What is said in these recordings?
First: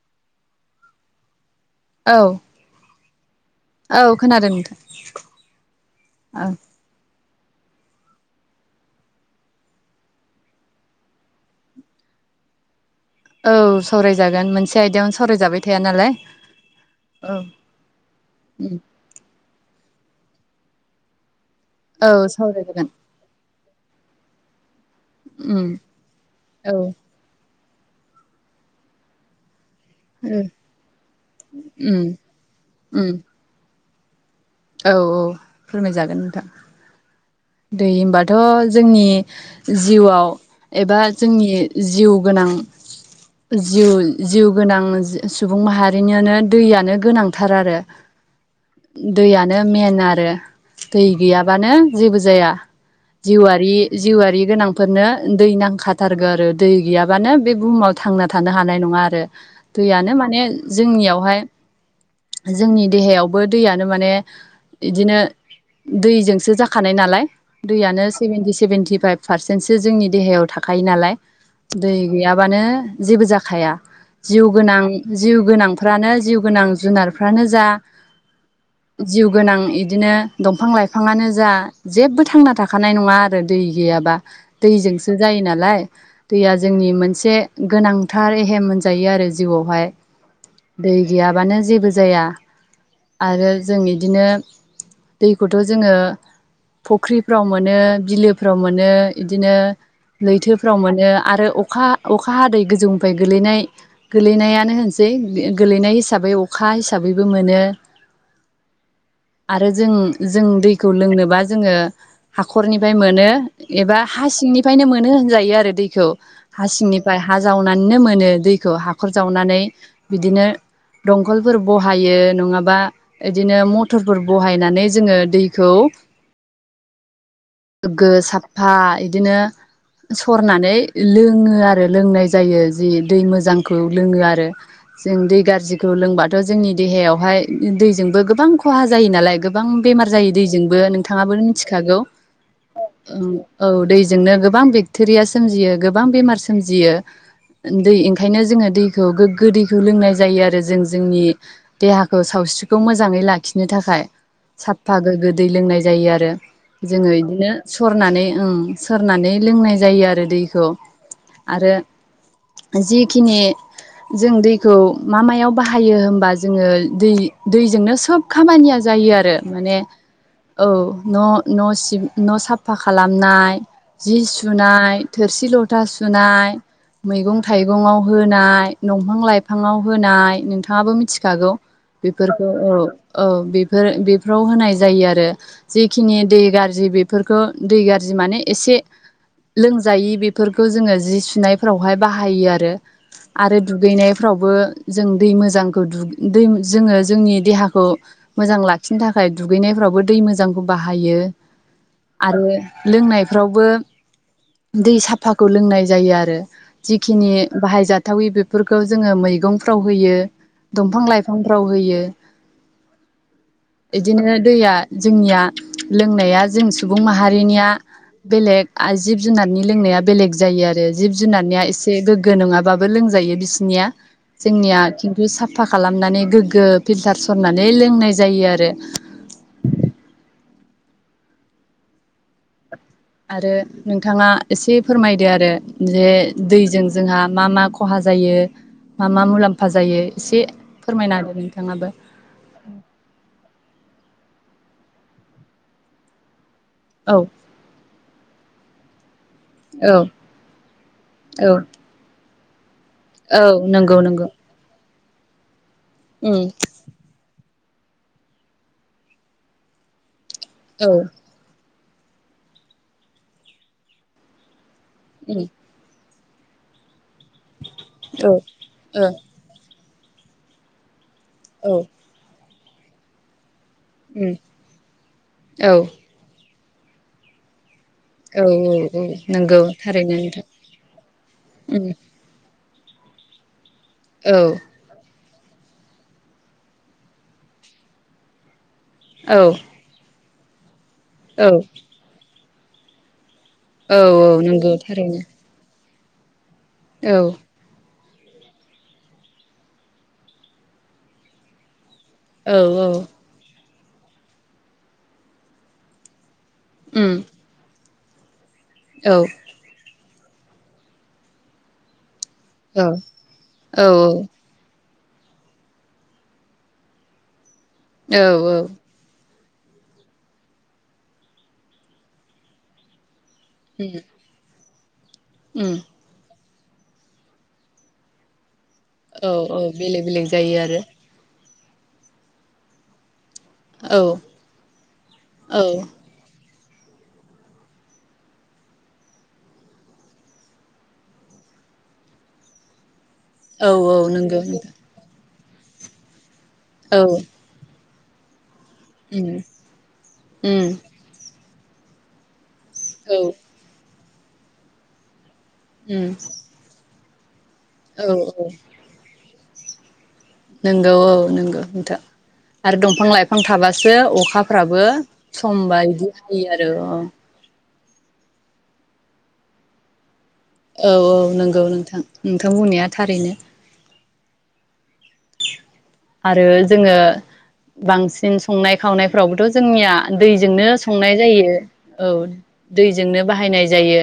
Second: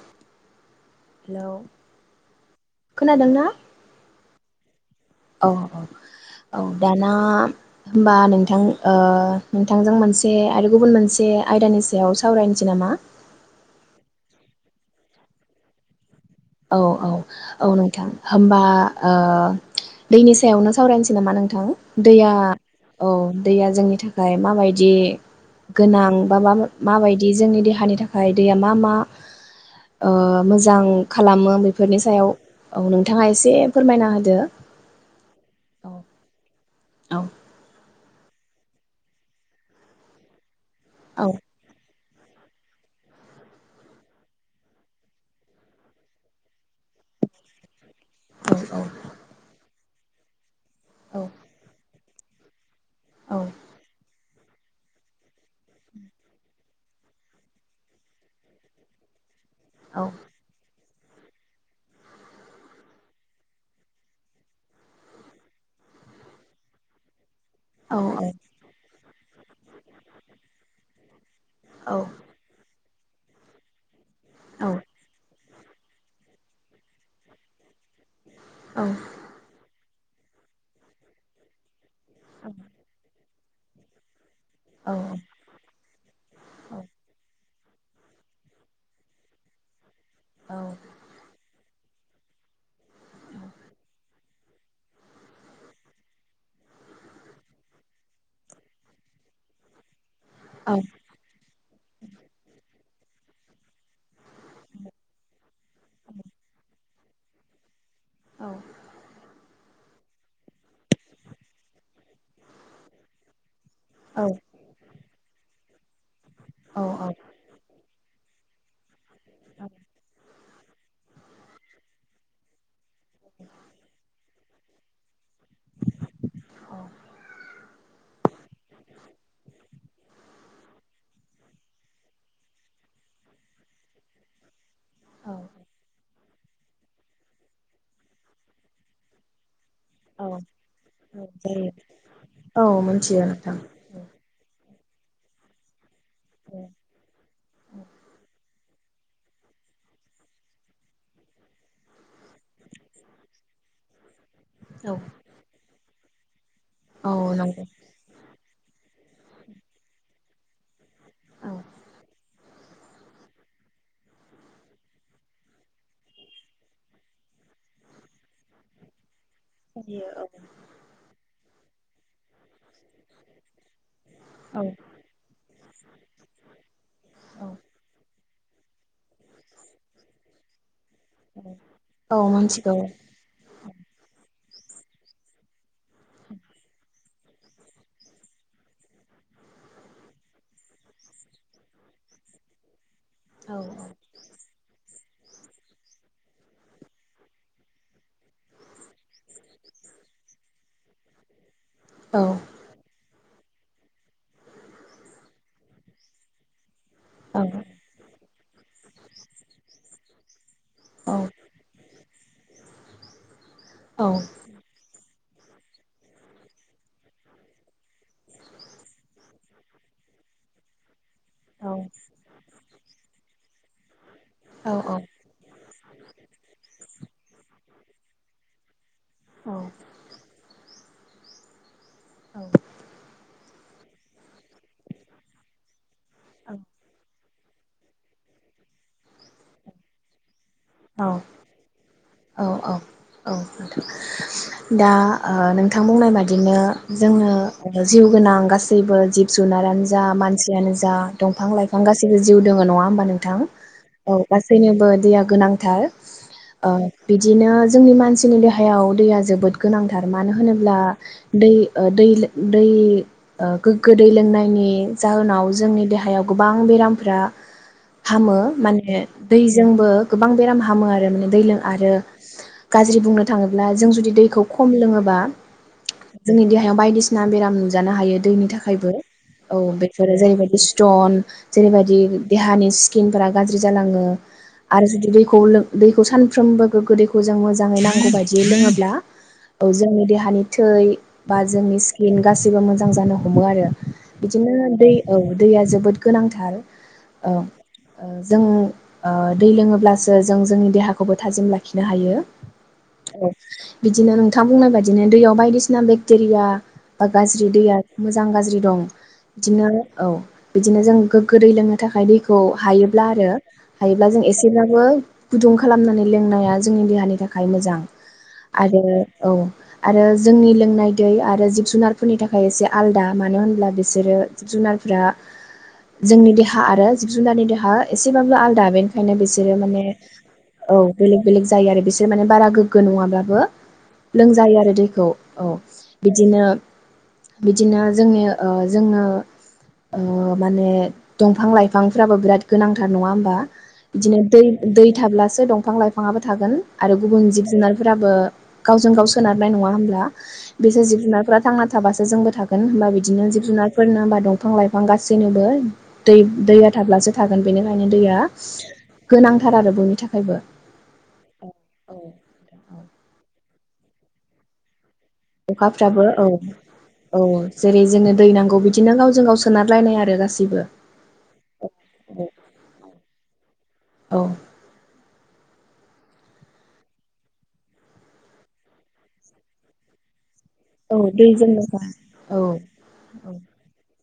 [inaudible] Hello. औ खोनादों ना? औ खोनादों नोंथां औ औ। होमबा नोंथां ओ नोंथांजों मोनसे आरो गुबुन मोनसे आयदानि सायाव सावरायनोसै नामा? औ सावरायजागोन मोनसे आयदायावनो सावरायजाबाय थाया नालाय औ औ औ नोंथां होमबा ओ दैनि सायावनो सावरायनोसै नामा नों थां औ दैया सावरायजागोन औ दैया जोंनि थाखाय माबायदि दि उम गोनां बा औ मायदि जोंनि दे देहानि थाखाय दैया मा मा? ओ मोजां। खालामो बेफोरनि उम सायाव औ उम नोंथाङा एसे फोरमायना होदो। औ औ औ फोरमायजागोन नोंथां। औ दै होनबा‌ थ' जोंनि जिउआव एबा जोंनि जिउ गोनां जिउ जिउ गोनां सुबुं माहारिनायानो दैयानो गोनांथार आरो। औ औ [unintelligible] मेन आरो दै गैयाबानो जेबो जाया। औ जिउआरि जिउआरि गोनांफोरनो दै नांखाथारगौ आरो दै गैयाबानो बे बुहुमाव थांना थानो हानाय नङा आरो। औ दैयानो माने जोंनियावहाय जोंनि देहायावबो दैया नो माने इदिनो दैजोंसो जाखानाय नालाय औ दैयानो औ सेभेेनटि सेभेेनटि फाइभ पारसेन्टसो जोंनि देहायाव थाखायो नालाय औ दै गैयाबानो जेबो जाखाया जिउ औ गोनां जिउ गोनां फ्रानो जिउ गोनां जुनारफ्रानो जा औ जिउ गोनां इद दिनो दंफां लाइफाङानो जा जेबो थांना थाखानाय नङा [unintelligible] दै गैयाबा। दैजोंसो जायो नालाय दैया जोंनि मोनसे गोनांथार एहेम मोनजायो आरो जिउआवहाय। औ दै गैयाबानो जेबो जेबो जाया। आरो जों इदिनो दैखौथ' जोङो फुख्रिफ्राव मोनो बिलोफ्राव मोनो इदिनो लैथोफ्राव मोनो आरो अ खा-अखा हादै गोजौनिफ्राय गोलैनाय गोलैनायानो होनसै गोलैनाय हिसाबै अखा हि साबैबो मोनो। आरो जों जों दैखौ लोंनोबा जोङो हाखरनिफ्राय मोनो। एबा औ हा सिंनिफ्रायनो मोनो होनजायो आरो दैखौ। हा सिंनिफ्राय हा जावनानैनो मोनो दै खौ हा खर जावनानै बिदिनो दंखलफोर बहायो नङाबा एदिनो मथरफोर बहायनानै जोङो दैखौ गोग्गो साफा बिदिनो सरनानै लोङो आरो लोंनाय जायो जि दै मोजांखौ लोङो आरो। जों दै गाज्रिखौ लोंबा थ जोंनि देहायावहाय दै जोंबो गोबां खहा जायो नालाय गो बां बेमार औ जायो दैजोंबो नोंथाङाबो जायो मिथिखागौ औ मिथियो नोंथां औ दैजोंनो गोबां बे थोरिया सोमजियो गो बां बेमार सोमजियो दै ओंखायनो जोङो दैखौ गोग्गो दैखौ लोंनाय जायो आरो जों जोंनि देहाखौ सावस्रि खौ मोजाङै लाखिनो थाखाय। औ साफा गोग्गो दै लोंनाय जायो आ रो। जोङो औ इदिनो नंगौ सरनानै ओं सोरनानै लोंनाय जायो आरो दैखौ औ आरो जिखिनि जों दैखौ मा मायाव बाहायो होनबा जोङो दै दैजोंनो सोब खामानिया जायो आरो। माने औ न' न' सिब न' साफा खालामनाय जि औ सुनाय थोरसि ल था सुनाय, मैगं थाइगं आव होनाय, दंफां लाइफां आव होनाय नों थाङाबो मिथिखागौ। औ बेफोरखौ औ मिथिगौ औ बेफोर बे फ्राव होनाय जायो आरो जिखिनि दै गाज्रि बेफोरखौ दै गाज्रि माने एसे लोंजायि बेफोरखौ जोङो जि सुनायफोरावहाय बाहायो आरो। औ आरो दुगैनायफ्रावबो जों दै मोजांखौ दुगै दै जोङो जोंनि देहाखौ मोजां लाखिनो थाखाय दुगैनायफ्रावबो दै मोजांखौ बाहायो। औ आरो लोंनाय फ्रावबो दै साफाखौ लोंनाय जायो आरो। जिखिनि औ बाहायजाथावि बेफोरखौ जोङो मैगंफ्राव होयो। दंफां औ लाइ फिफांफ्राव होयो। बिदिनो दैया जोंनिया लोंनाया जों सुबुं माहारिनिया बेलेग जिब जुनारनि लोंनाया बेलेग जायो आरो। जिब जुनारनिया औ एसे गोग्गो नङाबा बो लोंजायो बिसनिया। जोंनिया औ खिन्थु साफा खालाम गोग्गो फिल्टार सरनानै लोंनाय जायो आरो। औ। [inaudible] आरो नोंथाङा एसे फोरमायदो आरो। बजे दैजों जोंहा मा मा खहा जायो मा मा मुलाम्फा जायो एसे औ फोरमायना होदो नोंथाङाबो औ औ औ दा ओ नोंथां बुंनाय बादिनो औ जोङो जिउ गोनां गासैबो जिब जुनारानो औ जा मानसियानो जा दंफां औ लाइफां गासैबो जिउ दङ नङा होमबा नोंथां औ नंगौ औ नंगौ गासैनोबो दैया गोनां। थार उम ओ बिदिनो जोंनि मानसिनि देहायाव दैया जोबोद गोनांथार मान मानो होनोब्ला औ दै ओ दै लो दै गोग्गो दै लोंनायनि उम जाहोनाव जोंनि देहायाव गोबां बेरामफ्रा औ हामो माने ओ दैजोंबो। बां बेराम हामो आरो माने। दैलों औ आरो गाज्रि बुंनो थाङो ब्ला जों जुदि उम दैखौ खम लोङोबा औ जोंनि दे हाया बायदिसिना बेराम नु जानो हायो औ दैनि थाखायबो। औ औ नंगौ थारैनो बेफोरो नोंथां जेरैबायदि स्टन उम जेरैबायदि देहानि स्किनफोरा गा ज्रि जालाङो। औ आरो जुदि दैखौ लों दैखौ सानफ्रोमबो गोग्गो दैखौ जों मोजाङै नांगौ बायदियै लोङा ब्ला औ ओ जोंनि देहानि थै बा औ जोंनि स्किन गासि बो मोजां जानो हमो आरो औ औ बिदिनो नंगौ दै औ थारैनो दैया जोबोद गोनांथार। औ। जों ओ दै लोङोब्ला जे जों जोंनि देहाखौबो थाजिम लाखि नो हायो। औ औ बिदिनो नोंथां बुंनाय बायदिनो दैयाव बायदिसिना बेक्टेरिया बा उम गाज्रि दैया मोजां गाज्रि दं। औ बिदिनो औ बिदिनो जों गोग्गो दै लोंनो थाखाय दै खौ हायोब्ला आरो औ हायोब्ला जों एसेब्ला बो गुदुं खालामनानै लोंनाया जोंनि देहानि थाखाय मोजां। औ औ आरो औ। आरो जोंनि लोंनाय दै आरो जिब जुनारफोरनि थाखाय एसे आलदा। मानो होनब्ला उम बिसोरो जुनार फ्रा उम जोंनि दे हा आरो जिब जुनारनि देहा एसेबाबो आलदा बेनि खायनो बि औ सोरो औ माने बेलेग बेलेग जायो आरो औ बेलेग बेलेग जायो आरो बिसोर माने बारा गोग्गो नङाब्लाबो औ लोंजायो आरो दैखौ औ बिदिनो बिदिनो जोंनि ओ जोङो ओ माने दंफां लाइफांफ्राबो बिराद गोनांथार नङा होमब बा औ औ बिदिनो नंगौ दै नोंथां दै थाब्ला सो दंफां लाइफाङाबो थागोन आरो औ गुबुन जिब जुनार फोराबो गावजों गाव उम सोनारनाय नङा होमब्ला उम बिसोर जिब जुनारफ्रा थांना थाबासो जोंबो थाग गोन होनबा औ बिदिनो जिब जुनारफोरनो होनबा दंफां लाइफां गासैनोबो गोन उम दै दैया थाब्लासो गोन बेनिखायनो औ दैया गोनांथार आरो बयनि थाख नंगौ औ नंगौ नोंथां आरो दंफां लाइफ फां थाबासो अखाफ्राबो अखाफ्राबो समबादि औ हायो आरो अ औ जेरै जोंनो दै नांगौ बिदिनो गावजों गाव सोनारलायनाय आरो गासै औ औ नोंगौ नोंथां नोंथां बुंनाया थारैनो। औ आरो जोङो बांसिन संनाय खावनायफ्रावबोथ' जोंनिया दैजोंनो औ संनाय जायो दैजोंनोखा औ दैजोंनो औ बाहायनाय जायो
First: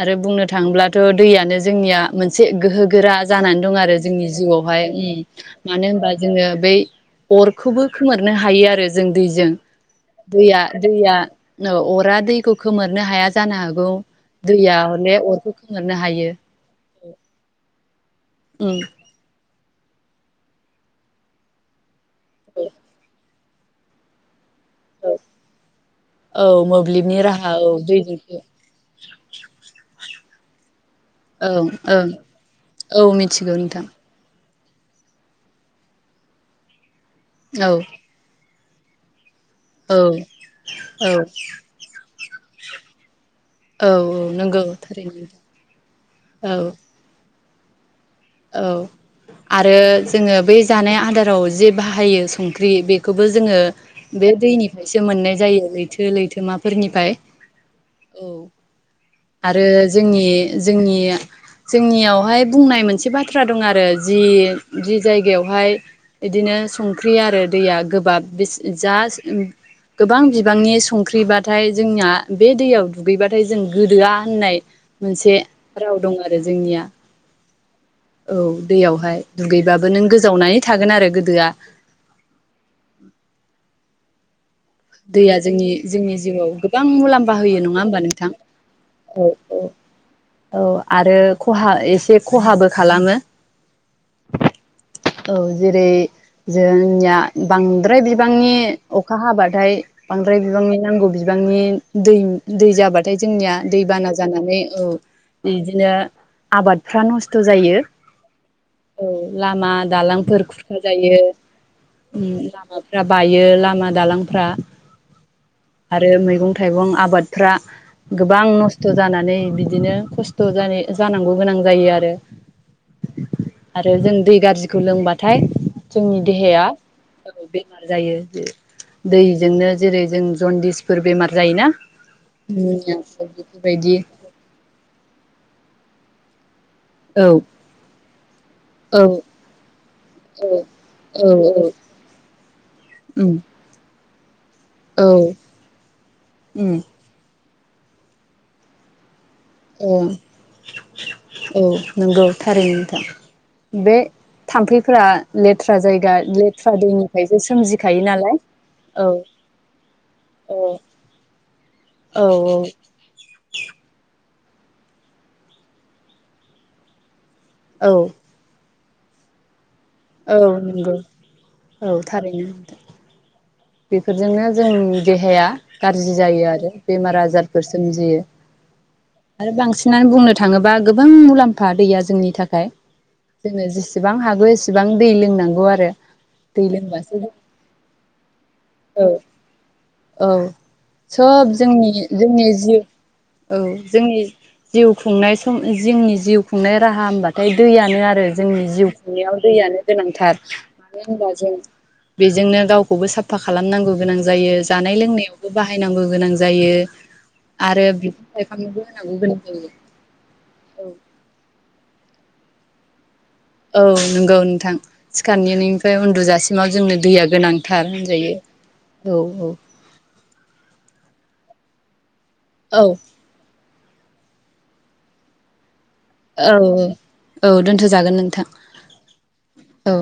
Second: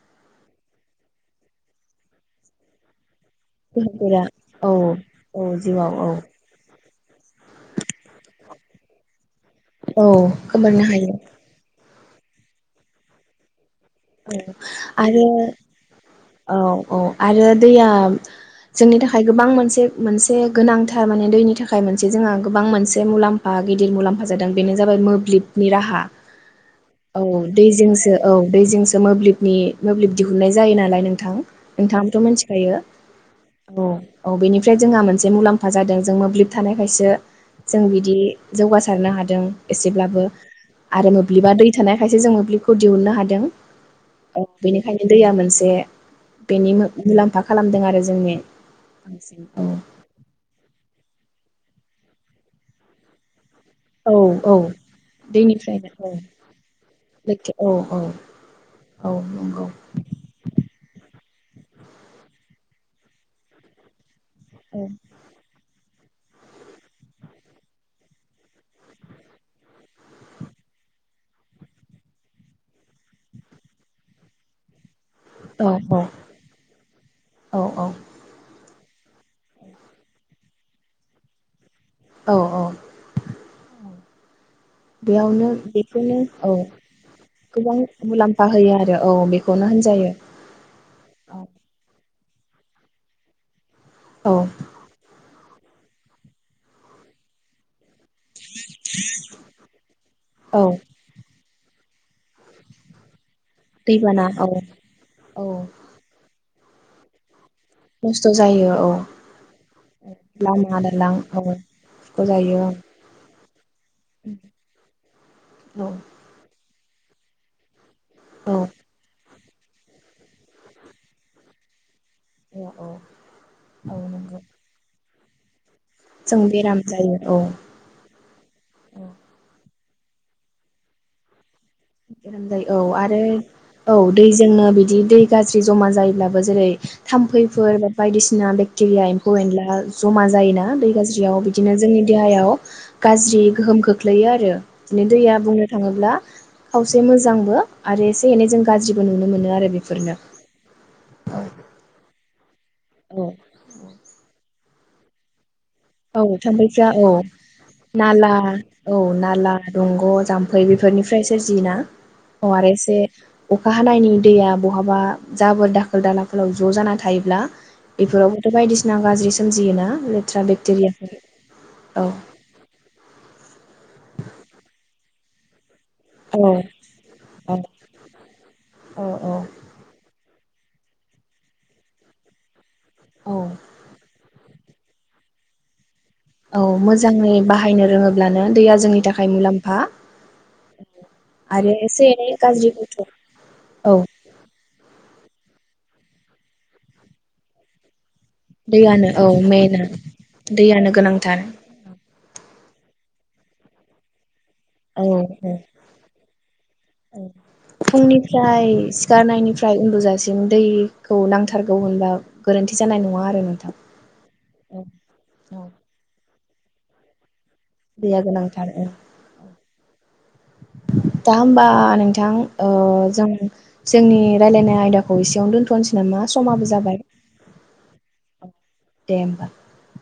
आरो बुंनो था थांब्लाथ' दैयानो जोंनिया मोनसे गोहो गोरा जानानै दं गोहो आरो गोरा जोंनि औ जिउआवहाय औ उम। मानो जिउआव औ होनबा जोङो बे अरखौबो खोमोरनो हायो आरो जों दैजों‌। औ दैया खोमोरनो हायो दैया औ अर अरा दैखौ खोमोरनो हाया जानो हागौ औ दैया हले आरो अरखौ खोमोरनो हायो औ औ आरो दैया जोंनि थाखाय गोबां गोबां मोनसे मोनसे गोनांथार माने दैनि थाखाय मोन जोङो गोबां मोनसे मुलाम गिदिर मुलाम्फा ज बेनो जाबाय औ मोब्लिबनि राहा औ मोब्लिबनि औ राहा दै औ दैजोंसो दै मोब्लिबनि मोब्ब दिहुननाय जायो नालाय नों नोंथां ओं ओं नोंथांथ' मिथिखायो मिथिगौ नोंथां औ औ बेनि ओमफ्राय जोंहा मोनसे मुलाम्फा जादों जों मोब्लिब थानायखायसो औ जों बिदि जौगासारनो हादों औ एसेब्लाबो आरो औ मोब्लिबा दै थानाय खायसे जों मोब्लिबखौ दिहुननो हादों औ नंगौ बेनिखायनो थारैनो दैया मोनसे औ बेनि मुलाम्फा खालामदों आरो जोंनि औ बांसिन आरो जोङो बै जानाय आदाराव जे बाहायो संख्रि बेखौबो जोङो औ बे औ दैनिफ्रायसो मोननाय जायो दैनिफ्रायनो लैथो औ लैथ माफोरनिफ्राय लैथो औ औ औ आरो नंगौ जोंनि जोंनि जोंनियावहाय बुंनाय मोनसे बाथ्रा दं आरो जि औ जि जायगायावहाय बिदिनो संख्रि आरो दैया गोबाब जा गोबां बिबांनि संख्रिबाथाय जोंना बे दैयाव दुगैबाथाय जों गोदोआ होननाय मोनसे औ राव दं आरो जोंनिया औ औ औ दैयावहाय दुगैबाबो नों गोजावनानै थागोन आरो गोदोआ औ औ। दैया बेयावनो जोंनि बेखौनो जोंनि औ जिउआव गोबां मुलामबा होयो गोबां नंङा होमबा नोंथां मुलाम्फा होयो आरो औ औ बेखौनो होनजायो औ आरो औ खहा एसेब खहाबो खालामो। औ। औ जेरै जोंनिया बांद्राय बिब बांनि अखा हाबाद दाय बांद्राय औ बिबांनि नांगौ बिबांनिब दैम दै जाबाथायथ जोंनिया दैबाना जानानै औ औ इदिनो आबादफ्रा नसथ खस्थ' जायो। औ लामा दालांफोर लामा खुरखा दालां जायो औ खस्थ' उम्म जायो औ लामाफ्रा बाय यो लामा दालांफ्रा आरो मैंगं था थाइगं आबादफ्रा गोबां औ नस्थ' जानानै बिदिनो खस्थ' जानाय जानांगौ गोनां जायो आरो। औ औ आरो जों दै नंगौ गाज्रिखौ लोंबा थाय जोंनि जों देहाया बेराम जायो औ बेमार जायो ज दैजोंनो जेरै जों जन्दिसफोर बेमार जायोना बेराम जायो औ आरो निम'नियाफोर औ बेफोरबायदि दैजोंनो बिदि दै गाज्रि जमा जायोब्लाबो जेरै‌ औ थाम्फैफोर बा बायदिसि सिना औ बेक्टेरिया एम्फौ एनला जमा औ जायोना दै औ गाज्रियाव बिदिनो जोंनि देहायाव उम गाज्रि गोहोम खोख ख्लैयो आरो। औ दिनो दैया बुंनो थाङोब्ला उम खावसे मोजांबो आरो एसे एनै जों गाज्रिबो नुनो मोन औ औ नोंगौ। थारैनो औ नोंथां बे थाम्फैफोरा लेट औ थाम्फैफ्रा औ सोमजिखायो नाला नालाय औ नाला दंग' औ जाम्फै बेफोरनिफ्राय सोरजियो ना औ आरो एसे अखा हानायनि दैया बहाबा जाबोर दाखोर दालाफोराव ज' जाना थायोब्ला औ बेफोरावबोथ' बायदिसि ना गाज्रि सोमजियोना औ लेथ्रा बे नंगौ औ थारैनो बेफोरजोंनो जों देहाया गाज्रि औ जायो आरो बेमार औ आजारफोर सोमजियो औ औ आरो बांसिनानो बुंनो थां थाङोबा गोबां मुलाम्फा दैया जोंनि थाखाय औ जोङो जेसेबां हागौ एसेब बिसेबां दै लोंनांगौ आरो औ दै लोंबासो मोजाङै बाहायनो रोङोब्लानो दैया औ जोंनि थाखाय मुलाम्फा औ सोब आरो जोंनि एसे एनै जोंनि जिउ गाज्रिखौथ' औ जोंनि जिउ खुंनाय सम जोंनि जिउ खुंनाय राहा होनबाथाय दैयानो आरो जोंनि जिउ दैयानो औ खुंनायाव दैयानो मेना गोनांथार दैयानो मानो होनबा गोनांथार जों बेजोंनो दाव खौबो साब फा खालामनांगौ गोनां जायो औ बाहायनांगौ गोनां जायो औ आरो बिफां फुंनिफ्राय लाइफांनोबो होनांगौ गोनां सिखारनायनिफ्राय जायो उन्दुजासिम दैखौ नांथारगौ होनबा गोरोन्थि जानाय नङा आ औ नंगौ नोंथां सिखारनिनिफ्राय उन्दु जासिम माव जोंनो दैया गोनां थार दैया होनजायो गोनांथार ओ औ औ होनबा नोंथां बिथां जों जोंनि रायलायनाय आयदाखौ एसेयावनो दोन औ औ औ दोनथ'जागोन नोंथां दे होमबा औ